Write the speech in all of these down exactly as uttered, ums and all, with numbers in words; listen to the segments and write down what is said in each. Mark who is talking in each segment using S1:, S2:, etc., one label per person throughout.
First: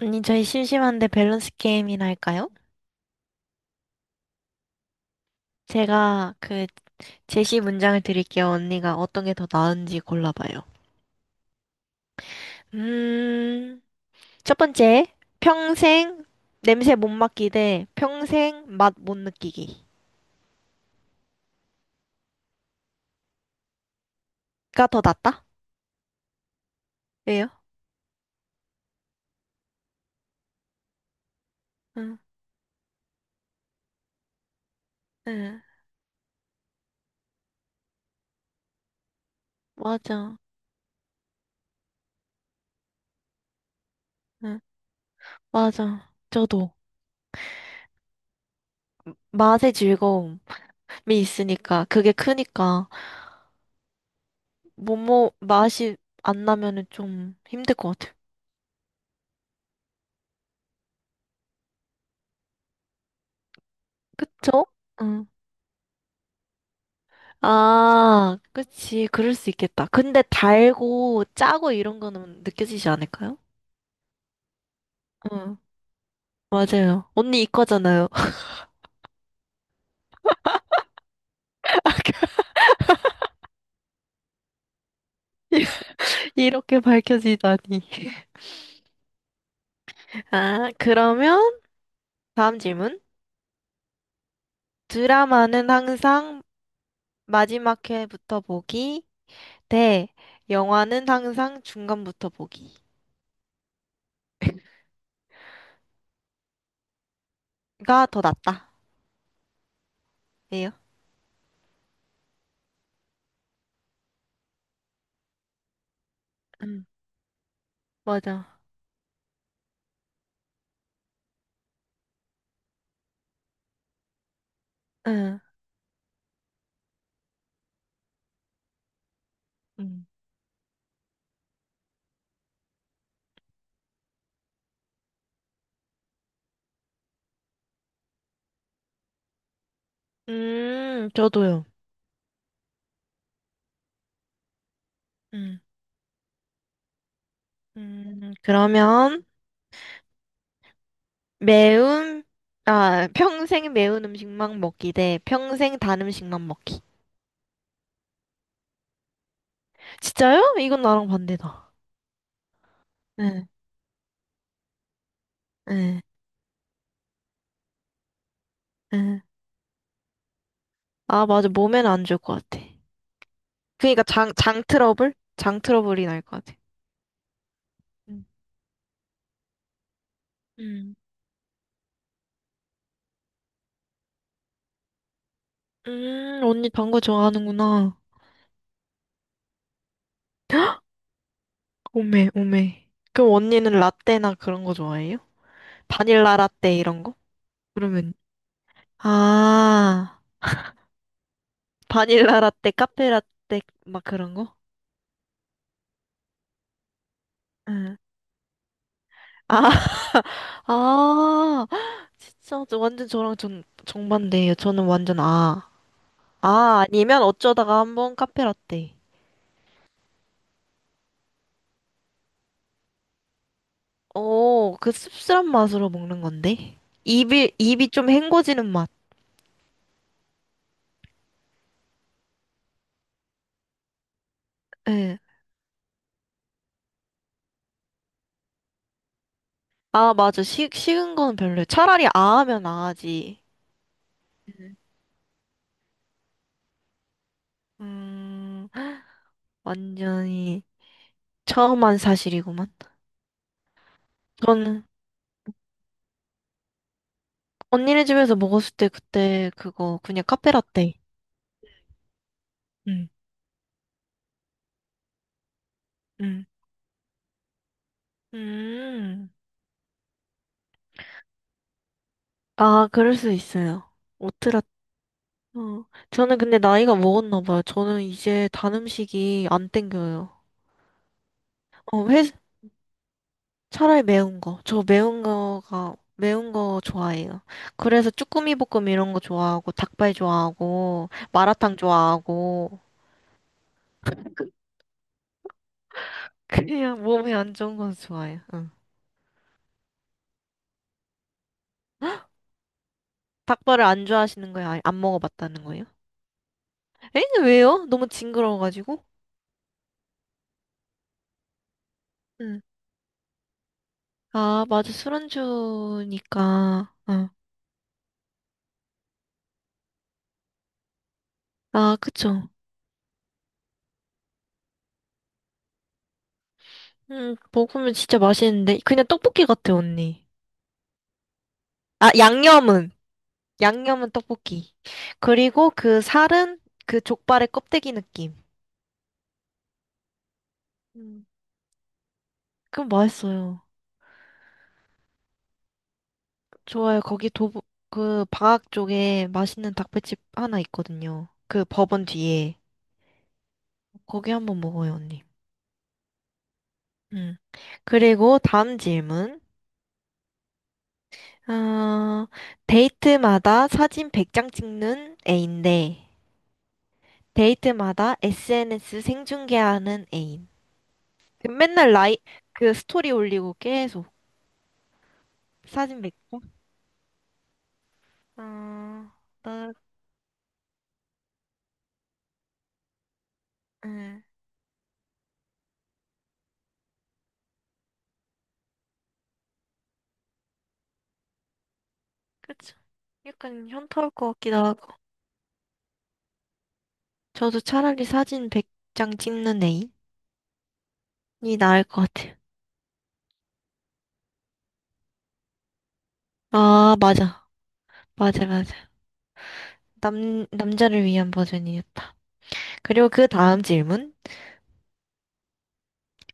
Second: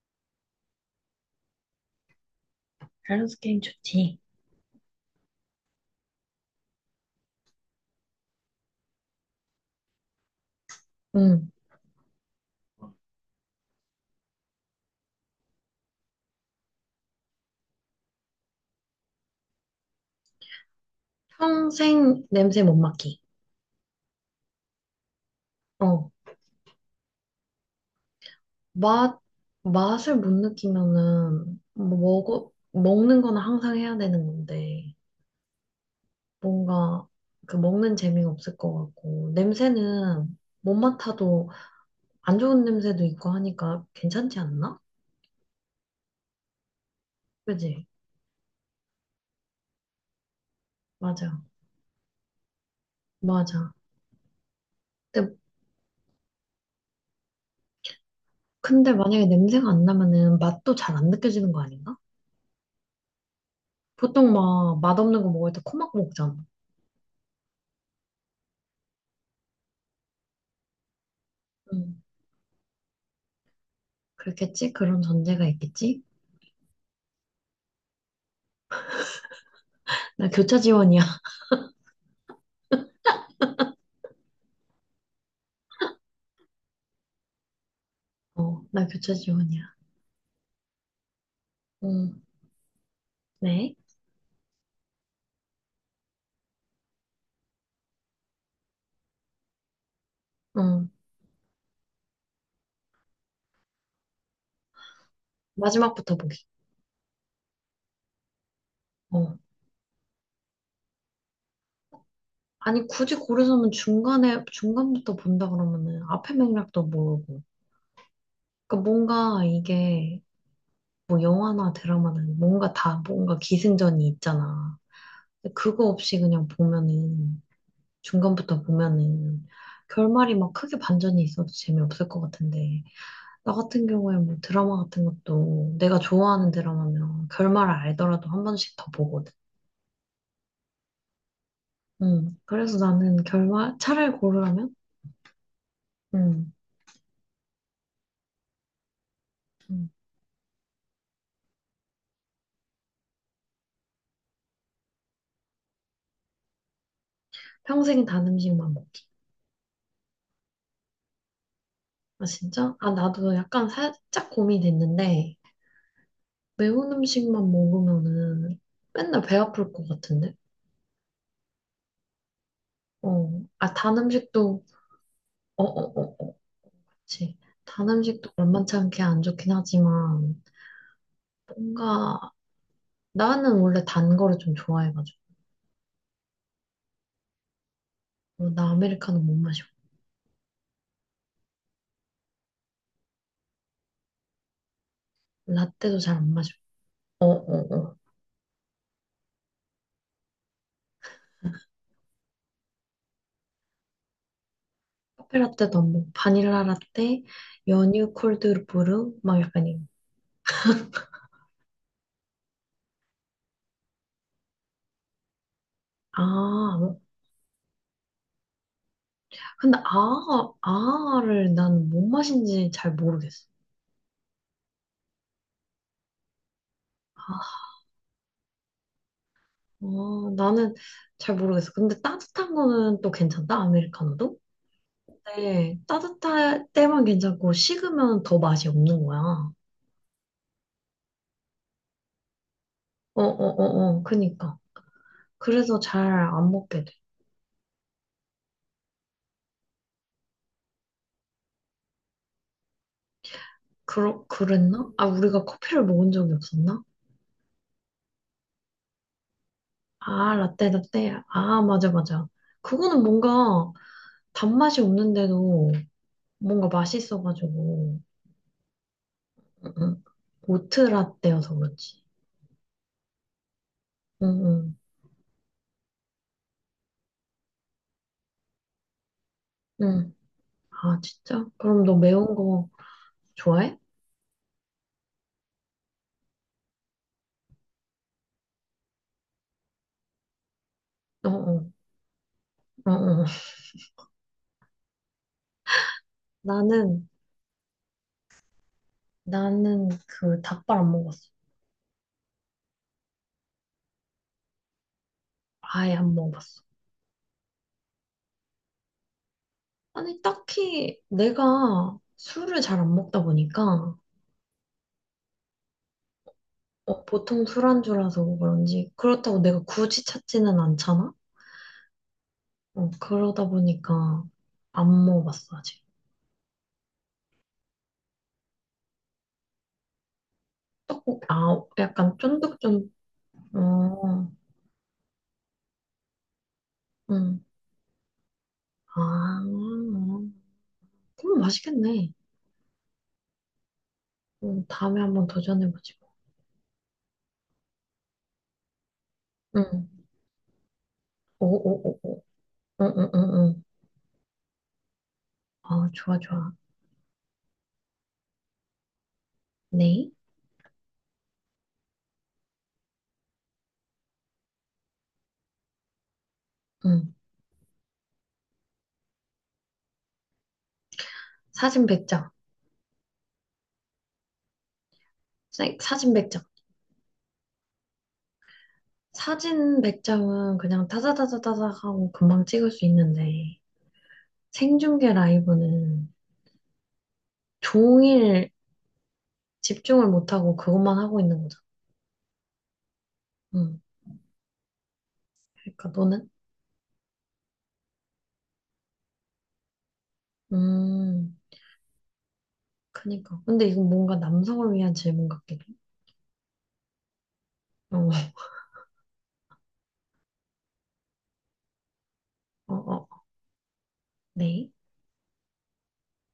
S1: 언니, 저희 심심한데 밸런스 게임이나 할까요?
S2: 밸런스 게임 좋지.
S1: 제가 그 제시 문장을 드릴게요. 언니가 어떤 게 더 나은지 골라봐요.
S2: 응.
S1: 음, 첫 번째, 평생 냄새 못 맡기 대 평생 맛 못 느끼기가
S2: 평생 냄새 못 맡기.
S1: 더 낫다?
S2: 어.
S1: 왜요?
S2: 맛, 맛을 못 느끼면은,
S1: 응,
S2: 먹어, 먹는 거는 항상 해야 되는 건데,
S1: 응,
S2: 뭔가, 그 먹는 재미가 없을 것 같고, 냄새는
S1: 맞아.
S2: 못 맡아도 안 좋은 냄새도 있고 하니까 괜찮지
S1: 응,
S2: 않나?
S1: 맞아. 저도.
S2: 그지?
S1: 맛의 즐거움이
S2: 맞아.
S1: 있으니까, 그게 크니까,
S2: 맞아.
S1: 뭐뭐
S2: 근데,
S1: 맛이 안 나면은 좀 힘들 것 같아요.
S2: 근데 만약에 냄새가 안 나면은 맛도 잘 안 느껴지는 거 아닌가? 보통
S1: 그쵸?
S2: 막 맛없는
S1: 응.
S2: 거 먹을 때 코 막고 먹잖아.
S1: 아, 그치. 그럴 수 있겠다. 근데 달고 짜고 이런 거는 느껴지지 않을까요?
S2: 그렇겠지? 그런 전제가
S1: 응,
S2: 있겠지?
S1: 맞아요. 언니 이과잖아요.
S2: 나 교차 지원이야.
S1: 이렇게 밝혀지다니.
S2: 어, 나 교차 지원이야.
S1: 아, 그러면
S2: 응,
S1: 다음 질문.
S2: 네.
S1: 드라마는 항상 마지막 회부터 보기 대
S2: 응,
S1: 영화는 항상 중간부터 보기가
S2: 마지막부터 보기.
S1: 더 낫다.
S2: 어.
S1: 예요?
S2: 아니, 굳이 고르자면 중간에, 중간부터 본다 그러면은 앞에 맥락도
S1: 응,
S2: 모르고.
S1: 맞아.
S2: 그러니까 뭔가 이게 뭐 영화나 드라마는 뭔가 다 뭔가 기승전이 있잖아.
S1: 응.
S2: 근데 그거 없이 그냥 보면은, 중간부터 보면은
S1: 음.
S2: 결말이 막 크게 반전이 있어도 재미없을 것 같은데. 나 같은 경우에 뭐 드라마 같은 것도 내가 좋아하는 드라마면 결말을 알더라도 한 번씩 더 보거든.
S1: 음, 저도요.
S2: 음. 그래서 나는 결말, 차라리 고르라면?
S1: 음.
S2: 음.
S1: 음, 그러면
S2: 음.
S1: 매운, 아, 평생 매운 음식만 먹기 대 평생 단 음식만 먹기.
S2: 평생 단 음식만 먹기.
S1: 진짜요? 이건 나랑 반대다.
S2: 아, 진짜? 아, 나도
S1: 응,
S2: 약간 살짝 고민됐는데,
S1: 응,
S2: 매운 음식만 먹으면은
S1: 응.
S2: 맨날 배 아플 것 같은데?
S1: 아, 맞아. 몸에는 안 좋을 것 같아.
S2: 어. 아, 단
S1: 그니까 장, 장
S2: 음식도,
S1: 트러블? 장
S2: 어, 어,
S1: 트러블이
S2: 어,
S1: 날
S2: 어.
S1: 것 같아.
S2: 그치. 단
S1: 응.
S2: 음식도 만만치 않게 안 좋긴 하지만,
S1: 음,
S2: 뭔가, 나는 원래 단 거를 좀 좋아해가지고.
S1: 음, 언니 단 거 좋아하는구나.
S2: 어, 나 아메리카노 못 마셔.
S1: 오메, 오메. 그럼 언니는 라떼나 그런 거 좋아해요?
S2: 라떼도 잘 안
S1: 바닐라
S2: 마셔.
S1: 라떼 이런 거?
S2: 어, 어, 어.
S1: 그러면, 아, 바닐라 라떼, 카페 라떼, 막 그런 거?
S2: 커피 라떼도 안 먹고 바닐라 라떼,
S1: 응.
S2: 연유 콜드브루 막 약간 이
S1: 아, 아, 진짜 저- 완전 저랑 전 정반대예요. 저는 완전 아.
S2: 아,
S1: 아,
S2: 뭐.
S1: 아니면 어쩌다가 한번 카페라떼.
S2: 근데 아, 아를 나는 뭔 맛인지 잘 모르겠어.
S1: 오, 그 씁쓸한 맛으로 먹는 건데. 입이,
S2: 아,
S1: 입이 좀 헹궈지는 맛.
S2: 어, 나는 잘 모르겠어. 근데 따뜻한 거는 또 괜찮다, 아메리카노도?
S1: 예.
S2: 근데 따뜻할 때만 괜찮고 식으면 더 맛이 없는 거야. 어,
S1: 아, 맞아. 식, 식은 건 별로예요. 차라리 아 하면
S2: 어,
S1: 아지.
S2: 어, 어. 그니까. 그래서 잘 안 먹게 돼.
S1: 음, 완전히 처음한 사실이구만.
S2: 그러,
S1: 저는
S2: 그랬나? 아, 우리가 커피를 먹은 적이 없었나?
S1: 언니네 집에서 먹었을 때 그때 그거 그냥
S2: 아, 라떼,
S1: 카페라떼.
S2: 라떼. 아, 맞아, 맞아. 그거는
S1: 응
S2: 뭔가 단맛이 없는데도
S1: 음.
S2: 뭔가 맛있어가지고.
S1: 음.
S2: 응, 응. 오트 라떼여서 그렇지.
S1: 아, 그럴 수 있어요.
S2: 응,
S1: 오트라,
S2: 응,
S1: 어. 저는 근데 나이가 먹었나 봐요. 저는 이제 단 음식이 안
S2: 응.
S1: 땡겨요.
S2: 아, 진짜? 그럼 너
S1: 어, 회,
S2: 매운 거 좋아해?
S1: 차라리 매운 거. 저 매운 거가, 매운 거 좋아해요. 그래서 쭈꾸미 볶음 이런 거 좋아하고, 닭발 좋아하고,
S2: 어, 어,
S1: 마라탕 좋아하고,
S2: 어, 어. 어.
S1: 그냥
S2: 나는,
S1: 몸에 안 좋은 건 좋아해요. 응.
S2: 나는 그 닭발 안 먹었어.
S1: 닭발을 안 좋아하시는 거예요? 아니, 안 먹어봤다는 거예요?
S2: 아예 안 먹어봤어.
S1: 에? 왜요? 너무 징그러워가지고?
S2: 아니, 딱히 내가 술을
S1: 응.
S2: 잘 안 먹다 보니까,
S1: 아, 맞아. 술 안주니까.
S2: 어,
S1: 응.
S2: 보통 술안주라서 그런지, 그렇다고 내가 굳이 찾지는 않잖아?
S1: 아, 그쵸.
S2: 어, 그러다 보니까 안 먹어봤어, 아직.
S1: 음, 먹으면 진짜 맛있는데. 그냥 떡볶이 같아, 언니.
S2: 떡국, 아,
S1: 아,
S2: 약간 쫀득쫀득,
S1: 양념은. 양념은
S2: 어,
S1: 떡볶이. 그리고 그 살은 그
S2: 응.
S1: 족발의 껍데기 느낌.
S2: 아,
S1: 음,
S2: 그럼 맛있겠네.
S1: 그럼 맛있어요.
S2: 응, 다음에 한번 도전해보지 뭐.
S1: 좋아요. 거기 도보, 그 방학 쪽에 맛있는
S2: 응.
S1: 닭발집 하나 있거든요.
S2: 오,
S1: 그
S2: 오, 오,
S1: 법원
S2: 오.
S1: 뒤에.
S2: 응, 응, 응, 응.
S1: 거기 한번 먹어요, 언니.
S2: 아, 좋아, 좋아.
S1: 음. 그리고 다음 질문.
S2: 네.
S1: 어, 데이트마다 사진 백 장 찍는 애인데,
S2: 응.
S1: 데이트마다 에스엔에스 생중계하는 애인.
S2: 사진
S1: 맨날 라이,
S2: 백 장.
S1: 그 스토리 올리고 계속 사진
S2: 사진 백 장.
S1: 맺고. 아, 나,
S2: 사진 백 장은 그냥 타자타자타자 하고 금방 찍을 수 있는데,
S1: 예,
S2: 생중계 라이브는 종일 집중을 못하고 그것만 하고 있는 거잖아.
S1: 그쵸. 약간
S2: 응.
S1: 현타 올 것 같기도 하고.
S2: 그러니까 너는?
S1: 저도 차라리 사진 백 장 찍는 애인이
S2: 음,
S1: 나을 것 같아요.
S2: 그니까. 근데 이건 뭔가 남성을 위한 질문 같기도.
S1: 아, 맞아.
S2: 어,
S1: 맞아, 맞아. 남, 남자를 위한 버전이었다.
S2: 어, 어, 어.
S1: 그리고 그 다음 질문.
S2: 네.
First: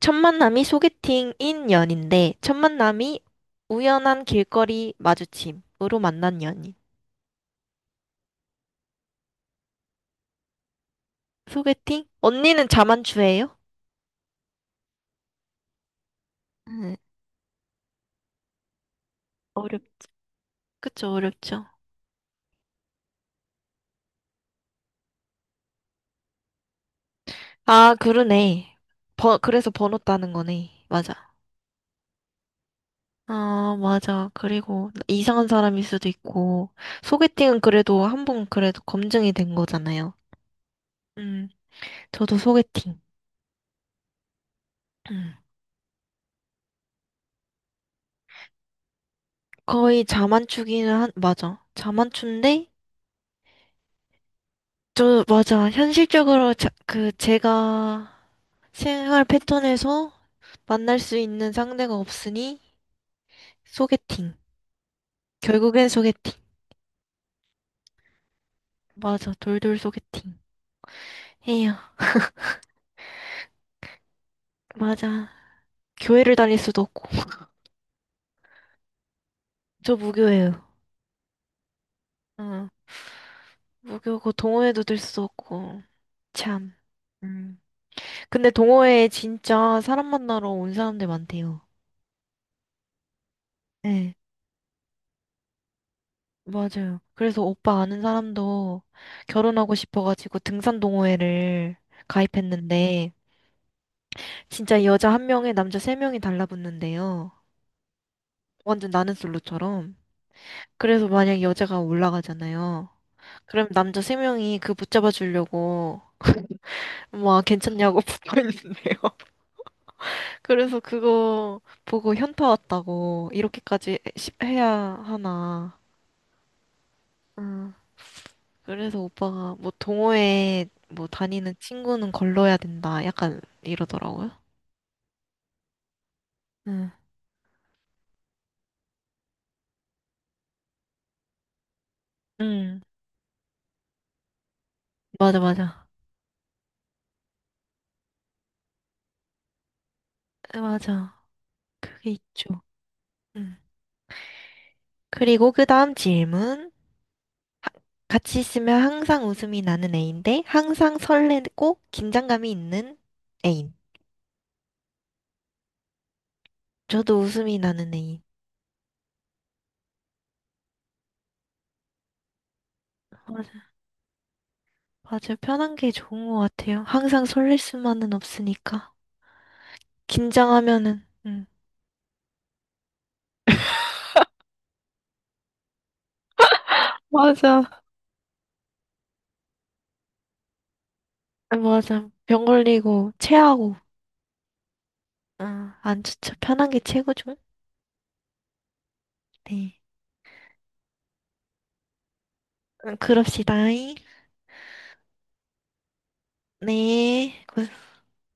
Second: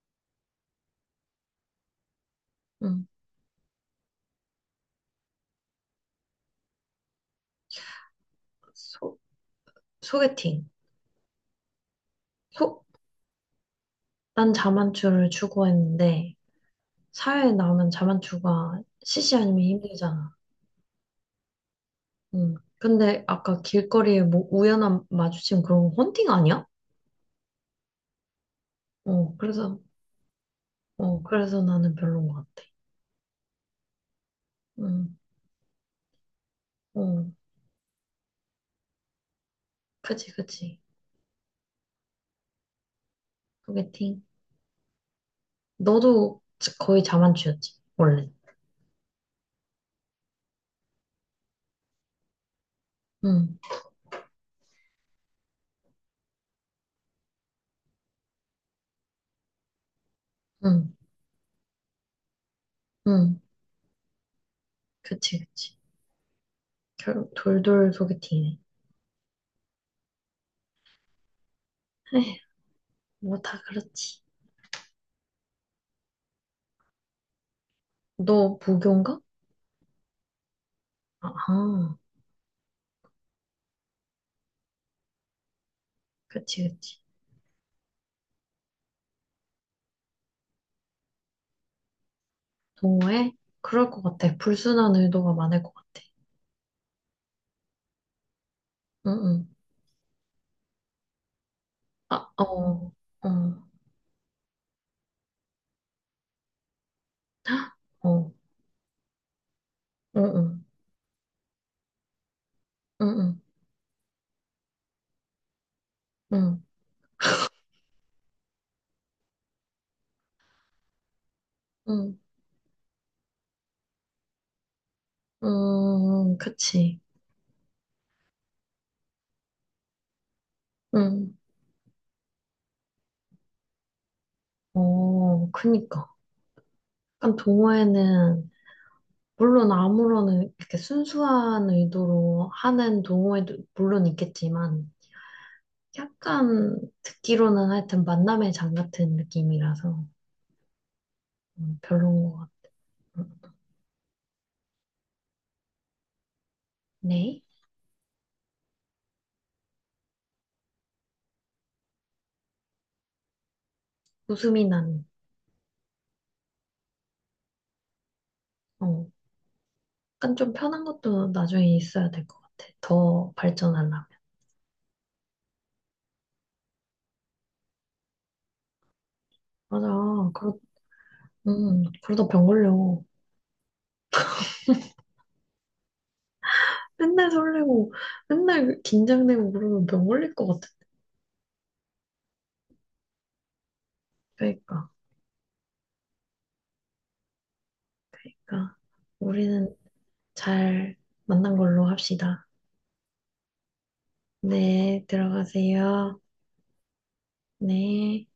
S1: 첫 만남이 소개팅인 연인데, 첫
S2: 음,
S1: 만남이 우연한 길거리 마주침으로 만난 연인.
S2: 소, 소개팅.
S1: 소개팅? 언니는
S2: 소,
S1: 자만추예요?
S2: 난 자만추를 추구했는데,
S1: 네.
S2: 사회에 나오면 자만추가 시시 아니면
S1: 어렵.
S2: 힘들잖아.
S1: 그쵸, 어렵죠.
S2: 음, 근데 아까 길거리에 뭐 우연한 마주침 그런 거 헌팅 아니야?
S1: 아, 그러네.
S2: 어,
S1: 버, 그래서
S2: 그래서,
S1: 번호 따는 거네. 맞아.
S2: 어, 그래서 나는 별론 것 같아.
S1: 아, 맞아. 그리고
S2: 음,
S1: 이상한 사람일 수도 있고,
S2: 어,
S1: 소개팅은 그래도 한 번 그래도 검증이 된 거잖아요.
S2: 그치, 그치.
S1: 음, 저도 소개팅.
S2: 소개팅.
S1: 음.
S2: 너도 거의 자만추였지, 원래.
S1: 거의 자만추기는 한, 맞아. 자만추인데,
S2: 응,
S1: 저, 맞아. 현실적으로 자, 그, 제가 생활 패턴에서
S2: 응,
S1: 만날 수 있는 상대가 없으니,
S2: 응.
S1: 소개팅.
S2: 그치, 그치.
S1: 결국엔 소개팅.
S2: 결국 돌돌 소개팅이네.
S1: 맞아. 돌돌 소개팅. 에휴,
S2: 에휴, 뭐 다 그렇지.
S1: 맞아. 교회를 다닐 수도 없고.
S2: 너 무교인가?
S1: 저 무교예요.
S2: 아하,
S1: 응 무교고 동호회도 들 수도 없고.
S2: 그치,
S1: 참.
S2: 그치.
S1: 음. 근데 동호회에 진짜 사람 만나러 온 사람들 많대요.
S2: 동호회? 그럴 것
S1: 네,
S2: 같아. 불순한 의도가 많을 것 같아.
S1: 맞아요. 그래서 오빠 아는 사람도
S2: 응, 응.
S1: 결혼하고 싶어가지고 등산 동호회를
S2: 아, 어,
S1: 가입했는데,
S2: 어,
S1: 진짜 여자 한 명에 남자 세 명이 달라붙는데요.
S2: 어, 어,
S1: 완전 나는 솔로처럼.
S2: 응, 응,
S1: 그래서 만약 여자가 올라가잖아요.
S2: 응, 응,
S1: 그럼 남자 세 명이 그 붙잡아 주려고
S2: 응,
S1: 막 괜찮냐고 붙어 있는데요. 그래서 그거 보고
S2: 응,
S1: 현타 왔다고 이렇게까지 시- 해야
S2: 응,
S1: 하나.
S2: 응, 그치.
S1: 응. 그래서 오빠가 뭐 동호회 뭐
S2: 응,
S1: 다니는 친구는 걸러야 된다. 약간 이러더라고요.
S2: 어, 그니까.
S1: 응.
S2: 약간 동호회는, 물론 아무런, 이렇게 순수한 의도로
S1: 응.
S2: 하는 동호회도 물론 있겠지만,
S1: 맞아, 맞아.
S2: 약간 듣기로는 하여튼 만남의 장 같은 느낌이라서
S1: 에, 맞아.
S2: 음, 별
S1: 그게
S2: 인것
S1: 있죠.
S2: 같아.
S1: 응. 그리고 그 다음 질문.
S2: 네?
S1: 같이 있으면 항상 웃음이 나는 애인데 항상 설레고 긴장감이 있는 애인.
S2: 웃음이 나는.
S1: 저도 웃음이 나는 애인.
S2: 어, 약간 좀 편한 것도 나중에 있어야 될 것 같아. 더 발전하려면.
S1: 맞아요. 편한 게 좋은 것 같아요. 항상 설렐 수만은 없으니까.
S2: 맞아. 그러,
S1: 긴장하면은, 음,
S2: 음, 그러다 병 걸려. 맨날
S1: 맞아.
S2: 설레고, 맨날 긴장되고 그러면 병 걸릴 것 같아.
S1: 아, 맞아. 병 걸리고, 체하고.
S2: 그러니까.
S1: 아, 안 좋죠. 편한 게 최고죠.
S2: 그러니까 우리는
S1: 네.
S2: 잘 만난 걸로 합시다.
S1: 음, 그럽시다.
S2: 네, 들어가세요.
S1: 네. 고
S2: 네.